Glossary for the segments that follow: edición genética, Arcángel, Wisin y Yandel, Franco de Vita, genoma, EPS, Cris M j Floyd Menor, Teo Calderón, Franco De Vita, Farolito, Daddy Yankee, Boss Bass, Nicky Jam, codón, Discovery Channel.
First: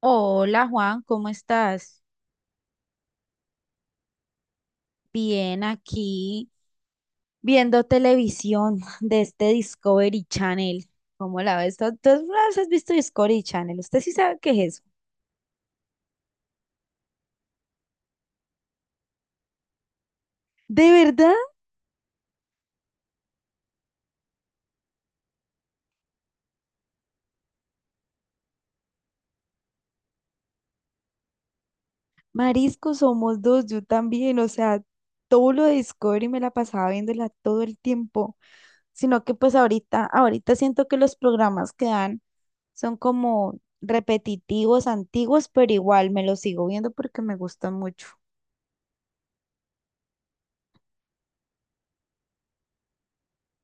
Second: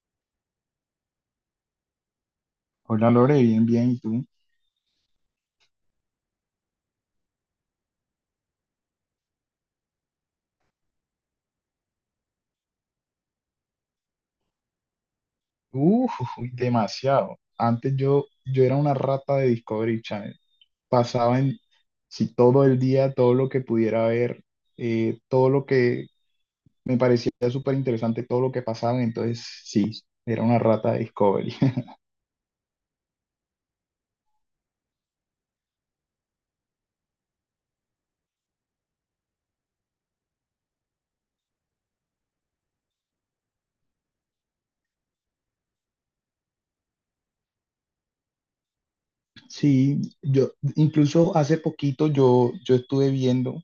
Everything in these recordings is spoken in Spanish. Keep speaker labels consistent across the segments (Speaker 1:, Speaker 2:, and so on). Speaker 1: Hola Juan, ¿cómo estás?
Speaker 2: Hola Lore, bien, bien, ¿y tú?
Speaker 1: Bien, aquí viendo televisión de este Discovery Channel. ¿Cómo la ves? ¿¿Tú alguna vez has visto Discovery Channel? ¿Usted sí sabe qué es eso?
Speaker 2: Uh, demasiado. Antes yo era una rata de Discovery Channel.
Speaker 1: ¿De verdad?
Speaker 2: Pasaba en, si todo el día, todo lo que pudiera ver, todo lo que me parecía súper interesante, todo lo que pasaba, entonces sí, era una rata de Discovery.
Speaker 1: Marisco, somos dos, yo también. O sea, todo lo de Discovery me la pasaba viéndola todo el tiempo. Sino que pues ahorita siento que los programas que dan son como repetitivos, antiguos, pero igual me los sigo viendo porque me gustan mucho.
Speaker 2: Sí, yo, incluso hace poquito yo estuve viendo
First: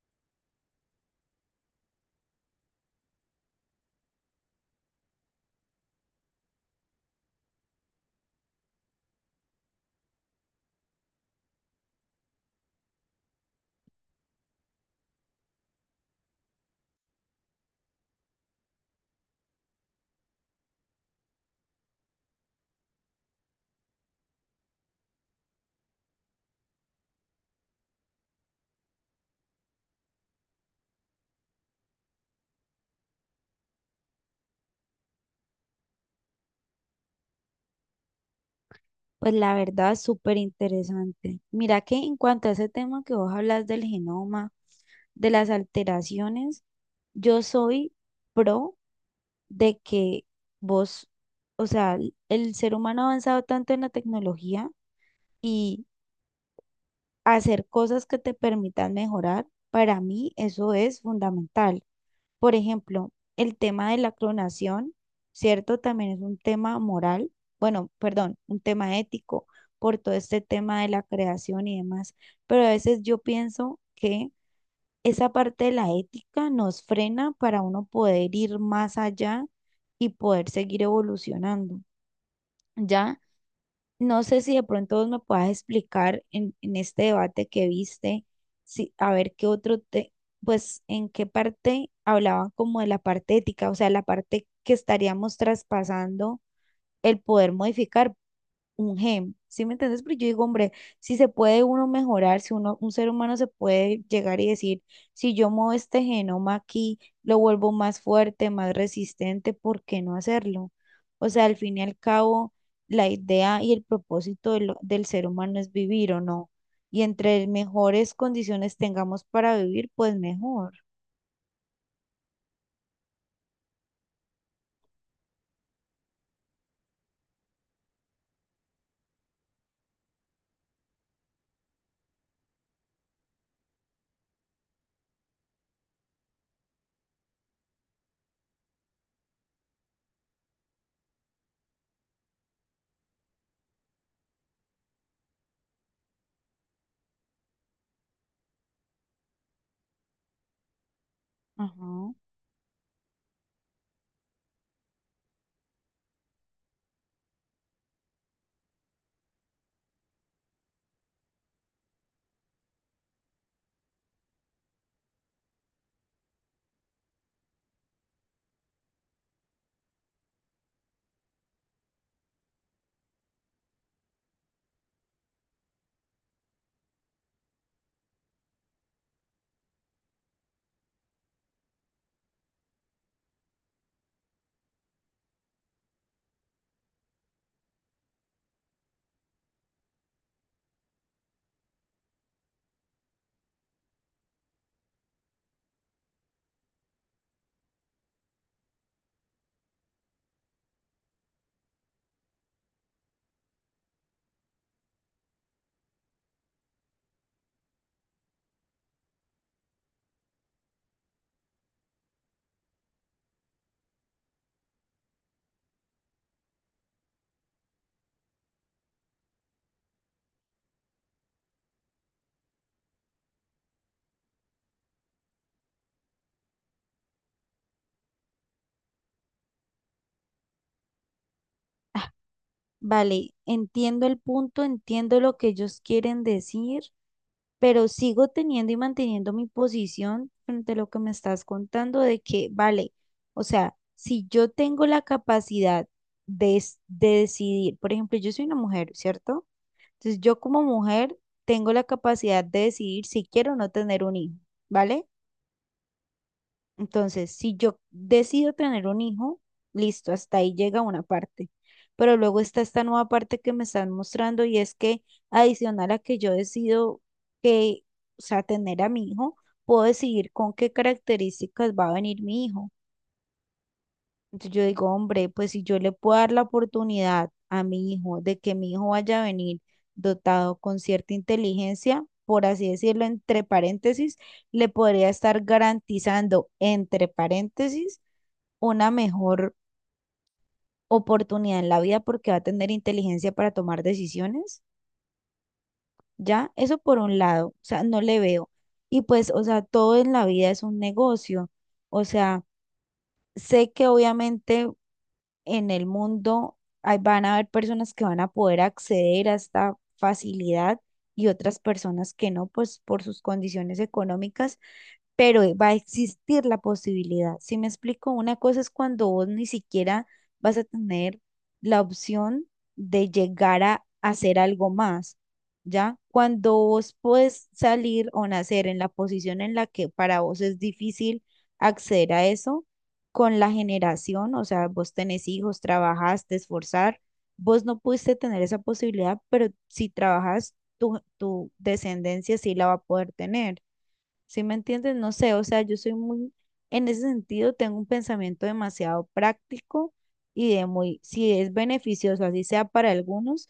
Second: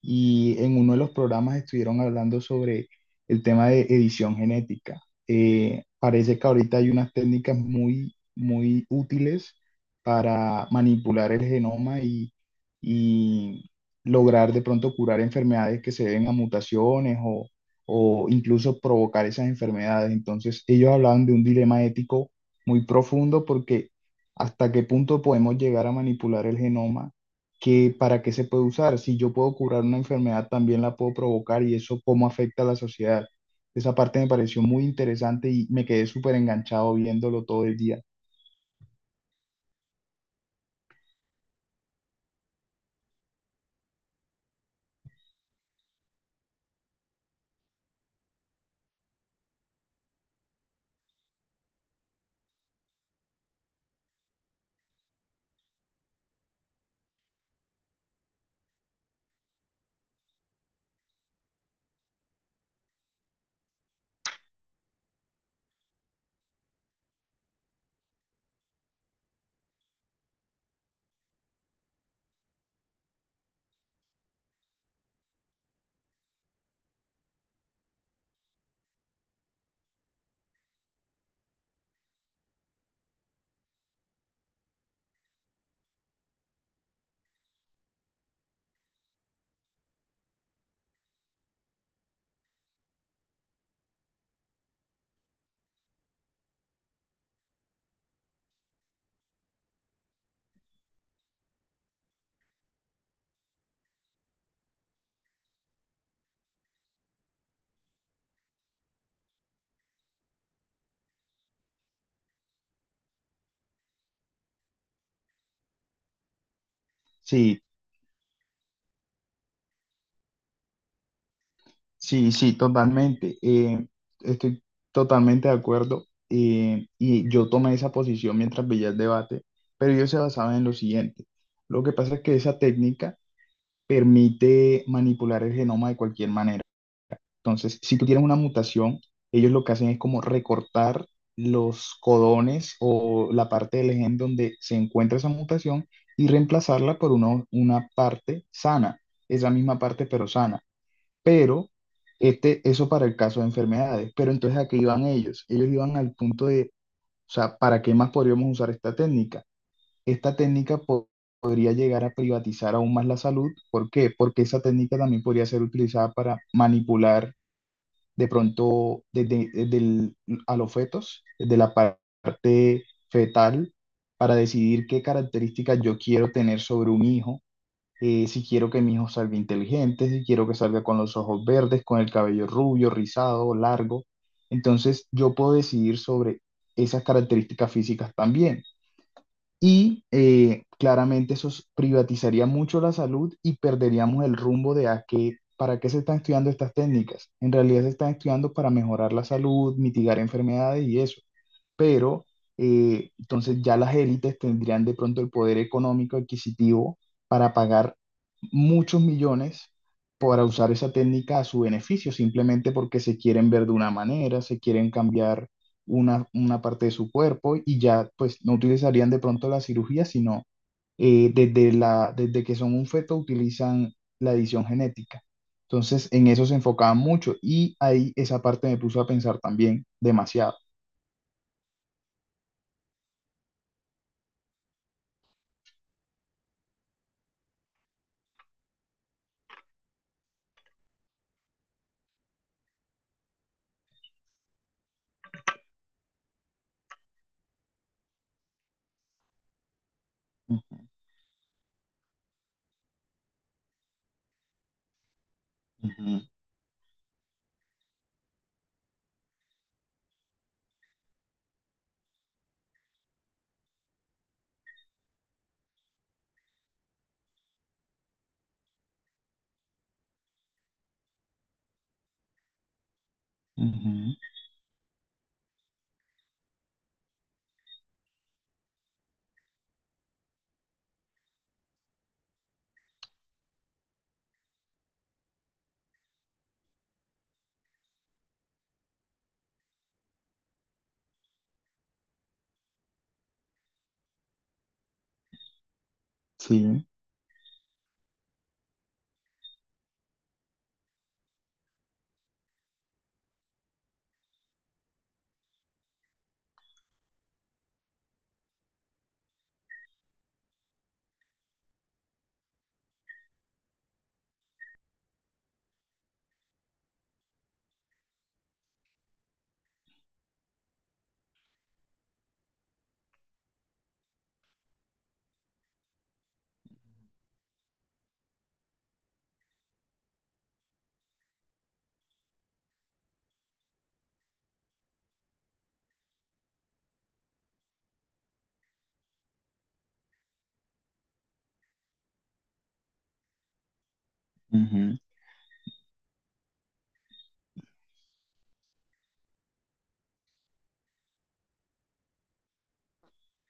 Speaker 2: y en uno de los programas estuvieron hablando sobre el tema de edición genética. Parece que ahorita hay unas técnicas muy, muy útiles para manipular el genoma y lograr de pronto curar enfermedades que se deben a mutaciones o incluso provocar esas enfermedades. Entonces, ellos hablaban de un dilema ético muy profundo porque hasta qué punto podemos llegar a manipular el genoma que para qué se puede usar. Si yo puedo curar una enfermedad, también la puedo provocar y eso cómo afecta a la sociedad. Esa parte me pareció muy interesante y me quedé súper enganchado viéndolo todo el día.
Speaker 1: Pues la verdad, súper interesante. Mira que en cuanto a ese tema que vos hablas del genoma, de las alteraciones, yo soy pro de que vos, o sea, el ser humano ha avanzado tanto en la tecnología y hacer cosas que te permitan mejorar, para mí eso es fundamental. Por ejemplo, el tema de la clonación, ¿cierto? También es un tema moral, bueno, perdón, un tema ético por todo este tema de la creación y demás. Pero a veces yo pienso que esa parte de la ética nos frena para uno poder ir más allá y poder seguir evolucionando, ¿ya? No sé si de pronto vos me puedas explicar en este debate que viste, si, a ver qué otro te, pues en qué parte hablaban como de la parte ética, o sea, la parte que estaríamos traspasando el poder modificar un gem, ¿sí me entiendes? Pero yo digo, hombre, si se puede uno mejorar, si uno, un ser humano se puede llegar y decir, si yo muevo este genoma aquí, lo vuelvo más fuerte, más resistente, ¿por qué no hacerlo? O sea, al fin y al cabo, la idea y el propósito de lo- del ser humano es vivir o no. Y entre
Speaker 2: Sí,
Speaker 1: mejores condiciones tengamos para vivir, pues mejor.
Speaker 2: sí, sí, totalmente. Estoy totalmente de acuerdo. Y yo tomé esa posición mientras veía el debate, pero yo se basaba en lo siguiente. Lo que pasa es que esa técnica permite manipular el genoma de cualquier manera. Entonces, si tú tienes una mutación, ellos lo que hacen es como recortar los codones o la parte del gen donde se encuentra esa mutación y reemplazarla por una parte sana, es la misma parte pero sana. Pero
Speaker 1: Ajá.
Speaker 2: eso para el caso de enfermedades. Pero entonces, ¿a qué iban ellos? Ellos iban al punto de, o sea, ¿para qué más podríamos usar esta técnica? Esta técnica po- podría llegar a privatizar aún más la salud. ¿Por qué? Porque esa técnica también podría ser utilizada para manipular de pronto a los fetos, desde la parte fetal, para decidir qué características yo quiero tener sobre un hijo, si quiero que mi hijo salga inteligente, si quiero que salga con los ojos verdes, con el cabello rubio, rizado, largo. Entonces yo puedo decidir sobre esas características físicas también. Y claramente privatizaría mucho la salud y perderíamos el rumbo de a qué, para qué se están estudiando estas técnicas. En realidad se están estudiando para mejorar la salud, mitigar enfermedades y eso pero entonces ya las élites tendrían de pronto el poder económico adquisitivo para pagar muchos millones para usar esa técnica a su beneficio, simplemente porque se quieren ver de una manera, se quieren cambiar una parte de su cuerpo y ya pues no utilizarían de pronto la cirugía, sino desde desde que son un feto utilizan la edición genética. Entonces, en eso se enfocaban mucho y ahí esa parte me puso a pensar también demasiado.
Speaker 1: Ah, vale, entiendo el punto, entiendo lo que ellos quieren decir. Pero sigo teniendo y manteniendo mi posición frente a lo que me estás contando de que, vale, o sea, si yo tengo la capacidad de, es- de decidir, por ejemplo, yo soy una mujer, ¿cierto? Entonces yo como mujer tengo la capacidad de decidir si quiero o no tener un hijo, ¿vale?
Speaker 2: Ujú.
Speaker 1: Entonces, si yo decido tener un hijo, listo, hasta ahí llega una parte. Pero luego está esta nueva parte que me están mostrando y es que adicional a que yo decido que, o sea, tener a mi hijo, puedo decidir con qué características va a venir mi hijo.
Speaker 2: Ujú.
Speaker 1: Entonces yo digo, hombre, pues si yo le puedo dar la oportunidad a mi hijo de que mi hijo vaya a venir dotado con cierta inteligencia, por así decirlo, entre paréntesis, le podría estar garantizando, entre paréntesis, una mejor oportunidad en la vida porque va a tener inteligencia para tomar decisiones, ¿ya? Eso
Speaker 2: Sí.
Speaker 1: por un lado, o sea, no le veo. Y pues, o sea, todo en la vida es un negocio, o sea, sé que obviamente en el mundo hay- van a haber personas que van a poder acceder a esta facilidad y otras personas que no, pues por sus condiciones económicas, pero va a existir la posibilidad. Si me explico, una cosa es cuando vos ni siquiera vas a tener la opción de llegar a hacer algo más. ¿Ya? Cuando vos puedes salir o nacer en la posición en la que para vos es difícil acceder a eso, con la generación, o sea, vos tenés hijos, trabajás, te esforzar, vos no pudiste tener esa posibilidad, pero si trabajas, tu descendencia sí la va a poder tener. ¿Sí me entiendes?
Speaker 2: Ujú.
Speaker 1: No sé, o sea, yo soy muy, en ese sentido, tengo un pensamiento demasiado práctico y de muy, si es beneficioso, así sea para algunos,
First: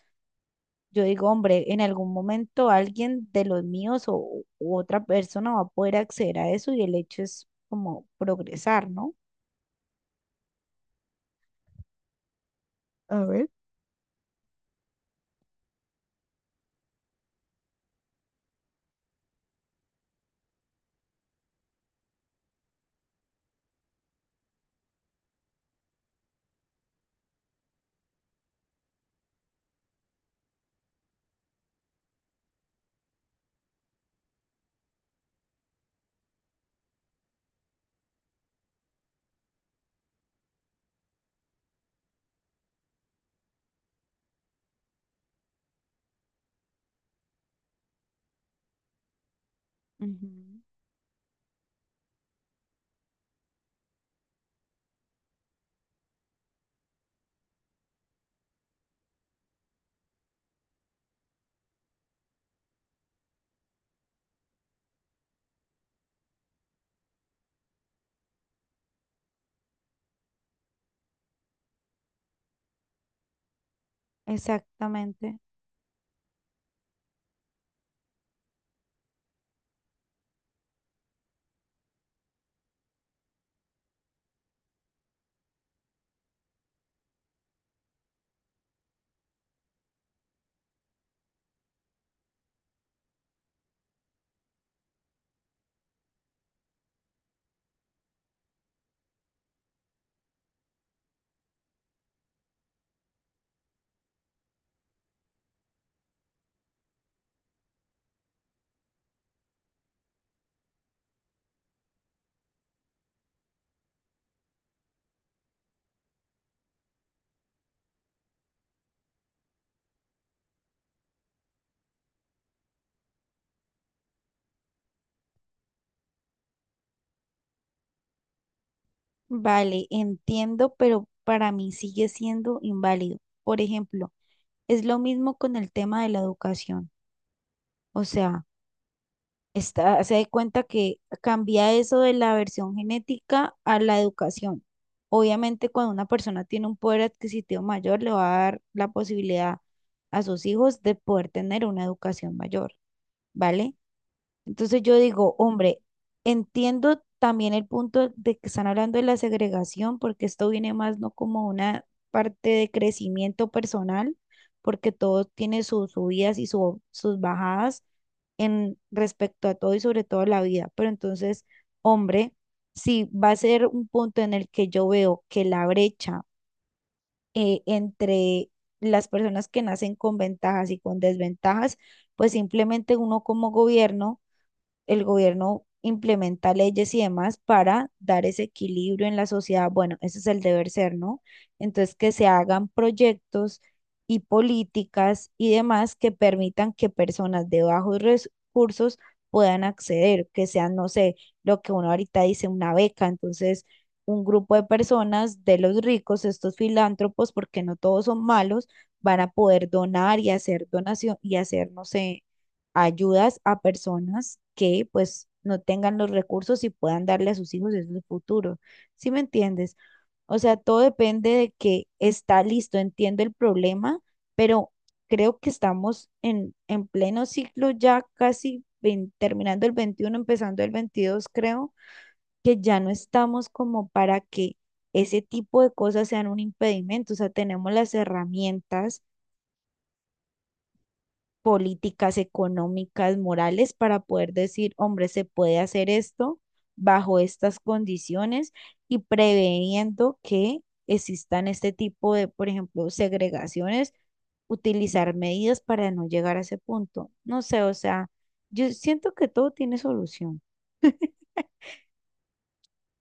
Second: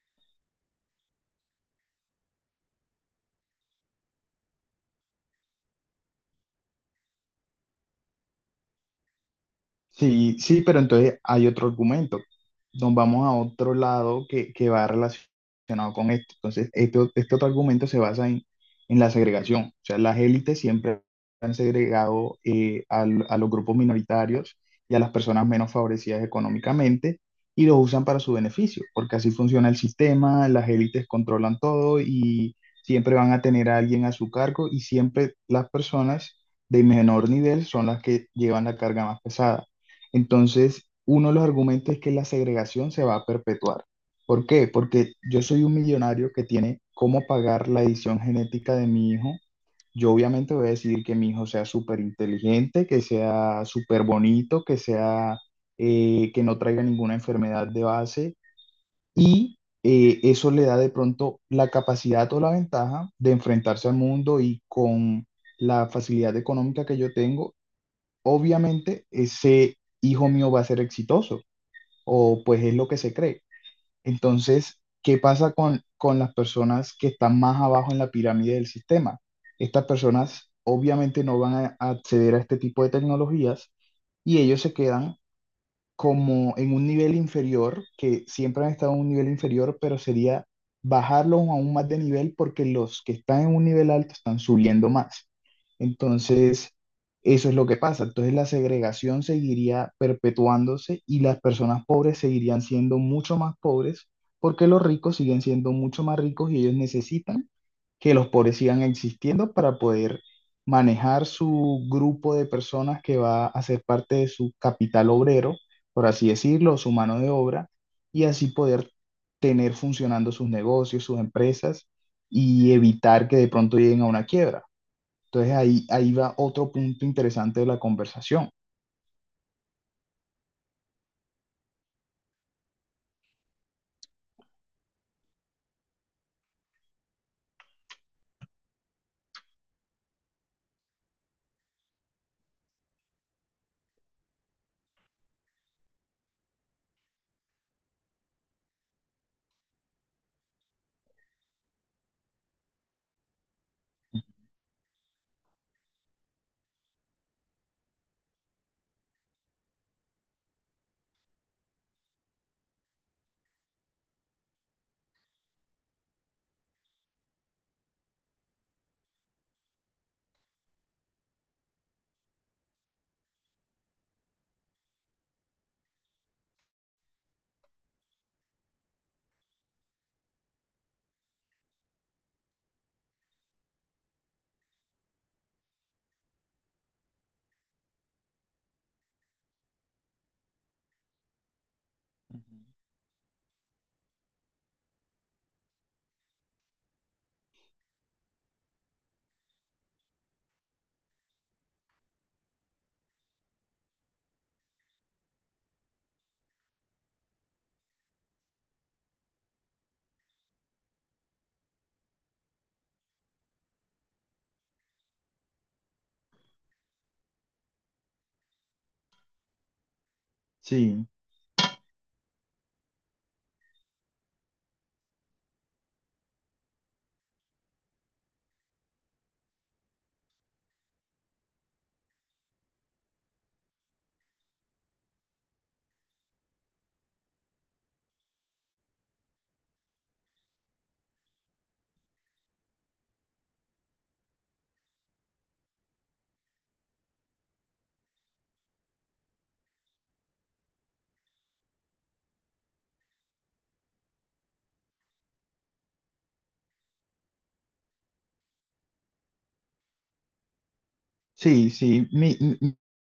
Speaker 1: yo digo, hombre, en algún momento alguien de los míos o, u otra persona va a poder acceder a eso y el hecho es como progresar, ¿no?
Speaker 2: Sí, sí, pero entonces hay otro argumento. Nos vamos a otro lado que va relacionado con esto. Entonces, este otro argumento se basa en la segregación. O sea, las élites siempre han segregado a los grupos minoritarios y a las personas menos favorecidas económicamente y los usan para su beneficio, porque así funciona el sistema, las élites controlan todo y siempre van a tener a alguien a su cargo y siempre las personas de menor nivel son las que llevan la carga más pesada. Entonces, uno de los argumentos es que la segregación se va a perpetuar. ¿Por qué? Porque yo soy un millonario que tiene cómo pagar la edición genética de mi hijo. Yo obviamente
Speaker 1: Ujú.
Speaker 2: voy a decidir que mi hijo sea súper inteligente, que sea súper bonito, que sea, que no traiga ninguna enfermedad de base y eso le da de pronto la capacidad o la ventaja de enfrentarse al mundo y con la facilidad económica que yo tengo, obviamente ese hijo mío va a ser exitoso, o pues es lo que se cree. Entonces, ¿qué
Speaker 1: Exactamente.
Speaker 2: pasa con las personas que están más abajo en la pirámide del sistema? Estas personas obviamente no van a acceder a este tipo de tecnologías y ellos se quedan como en un nivel inferior, que siempre han estado en un nivel inferior, pero sería bajarlos aún más de nivel porque los que están en un nivel alto están subiendo más. Entonces, eso es lo que pasa. Entonces, la segregación seguiría perpetuándose y las personas pobres seguirían siendo mucho más pobres porque los ricos siguen siendo mucho más ricos y ellos necesitan que los pobres sigan existiendo para poder manejar su grupo de personas que va a ser parte de su capital obrero por así decirlo, su mano de obra, y así poder tener funcionando sus negocios, sus empresas y evitar que de pronto lleguen a una quiebra. Entonces ahí va otro punto interesante de la conversación.
Speaker 1: Vale, entiendo, pero para mí sigue siendo inválido. Por ejemplo, es lo mismo con el tema de la educación. O sea, está, se da cuenta que cambia eso de la versión genética a la educación. Obviamente, cuando una persona tiene un poder adquisitivo mayor, le va a dar la posibilidad a sus hijos de poder tener una educación mayor, ¿vale? Entonces yo digo, hombre, entiendo también el punto de que están hablando de la segregación, porque esto viene más no como una parte de crecimiento personal, porque todo tiene sus subidas y su- sus bajadas en respecto a todo y sobre todo a la vida. Pero entonces, hombre, si va a ser un punto en el que yo veo que la brecha entre las personas que nacen con ventajas y con desventajas, pues simplemente uno como gobierno el gobierno implementa leyes y demás para dar ese equilibrio en la sociedad. Bueno, ese es el deber ser, ¿no? Entonces, que se
Speaker 2: Ujú.
Speaker 1: hagan proyectos y políticas y demás que permitan que personas de bajos recursos puedan acceder, que sean, no sé, lo que uno ahorita dice, una beca. Entonces, un grupo de personas de los ricos, estos filántropos, porque no todos son malos, van a poder donar y hacer donación y hacer, no sé, ayudas a personas que pues no tengan los recursos y puedan darle a sus hijos ese futuro. ¿Sí me entiendes? O sea, todo
Speaker 2: Sí.
Speaker 1: depende de que está listo, entiendo el problema, pero creo que estamos en pleno ciclo ya casi vein- terminando el 21, empezando el 22, creo que ya no estamos como para que ese tipo de cosas sean un impedimento, o sea, tenemos las herramientas políticas, económicas, morales, para poder decir, hombre, se puede hacer esto bajo estas condiciones y preveniendo que existan este tipo de, por ejemplo, segregaciones, utilizar medidas para no llegar a ese punto. No sé, o sea, yo siento que todo tiene solución.
Speaker 2: Sí, sí,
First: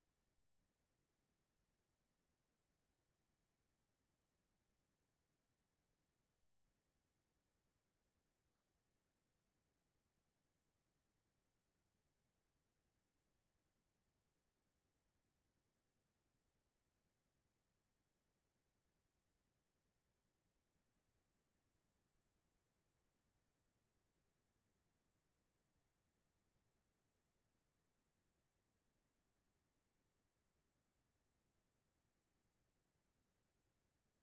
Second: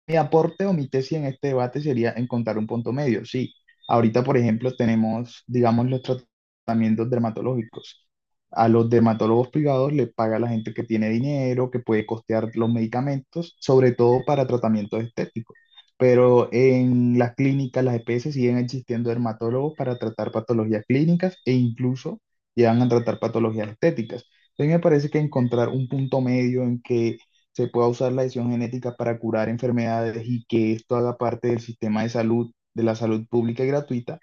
Speaker 2: mi aporte o mi tesis en este debate sería encontrar un punto medio. Sí, ahorita, por ejemplo, tenemos, digamos, los tratamientos dermatológicos. A los dermatólogos privados le paga la gente que tiene dinero, que puede costear los medicamentos, sobre todo para tratamientos estéticos. Pero en las clínicas, las EPS siguen existiendo dermatólogos para tratar patologías clínicas e incluso llegan a tratar patologías estéticas. Entonces me parece que encontrar un punto medio en que se pueda usar la edición genética para curar enfermedades y que esto haga parte del sistema de salud, de la salud pública y gratuita,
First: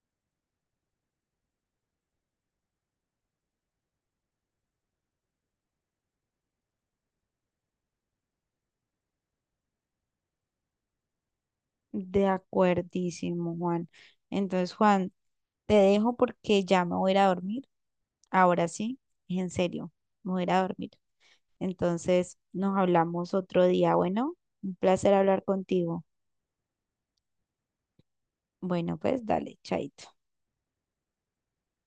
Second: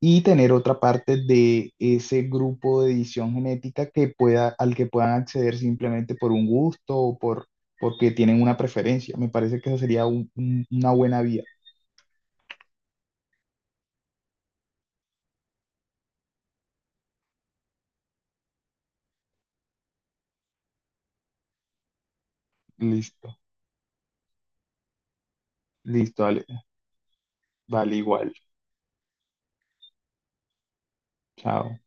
Speaker 2: y tener otra parte de ese grupo de edición genética que pueda, al que puedan acceder simplemente por un gusto o por, porque tienen una preferencia. Me parece que esa sería una buena vía.
Speaker 1: De acuerdísimo, Juan. Entonces, Juan, te dejo porque ya me voy a ir a dormir. Ahora sí, en serio, me voy a ir a dormir. Entonces nos hablamos
Speaker 2: Listo,
Speaker 1: otro día. Bueno, un placer hablar contigo.
Speaker 2: listo, vale, vale igual.
Speaker 1: Bueno, pues dale, chaito.
Speaker 2: Chao.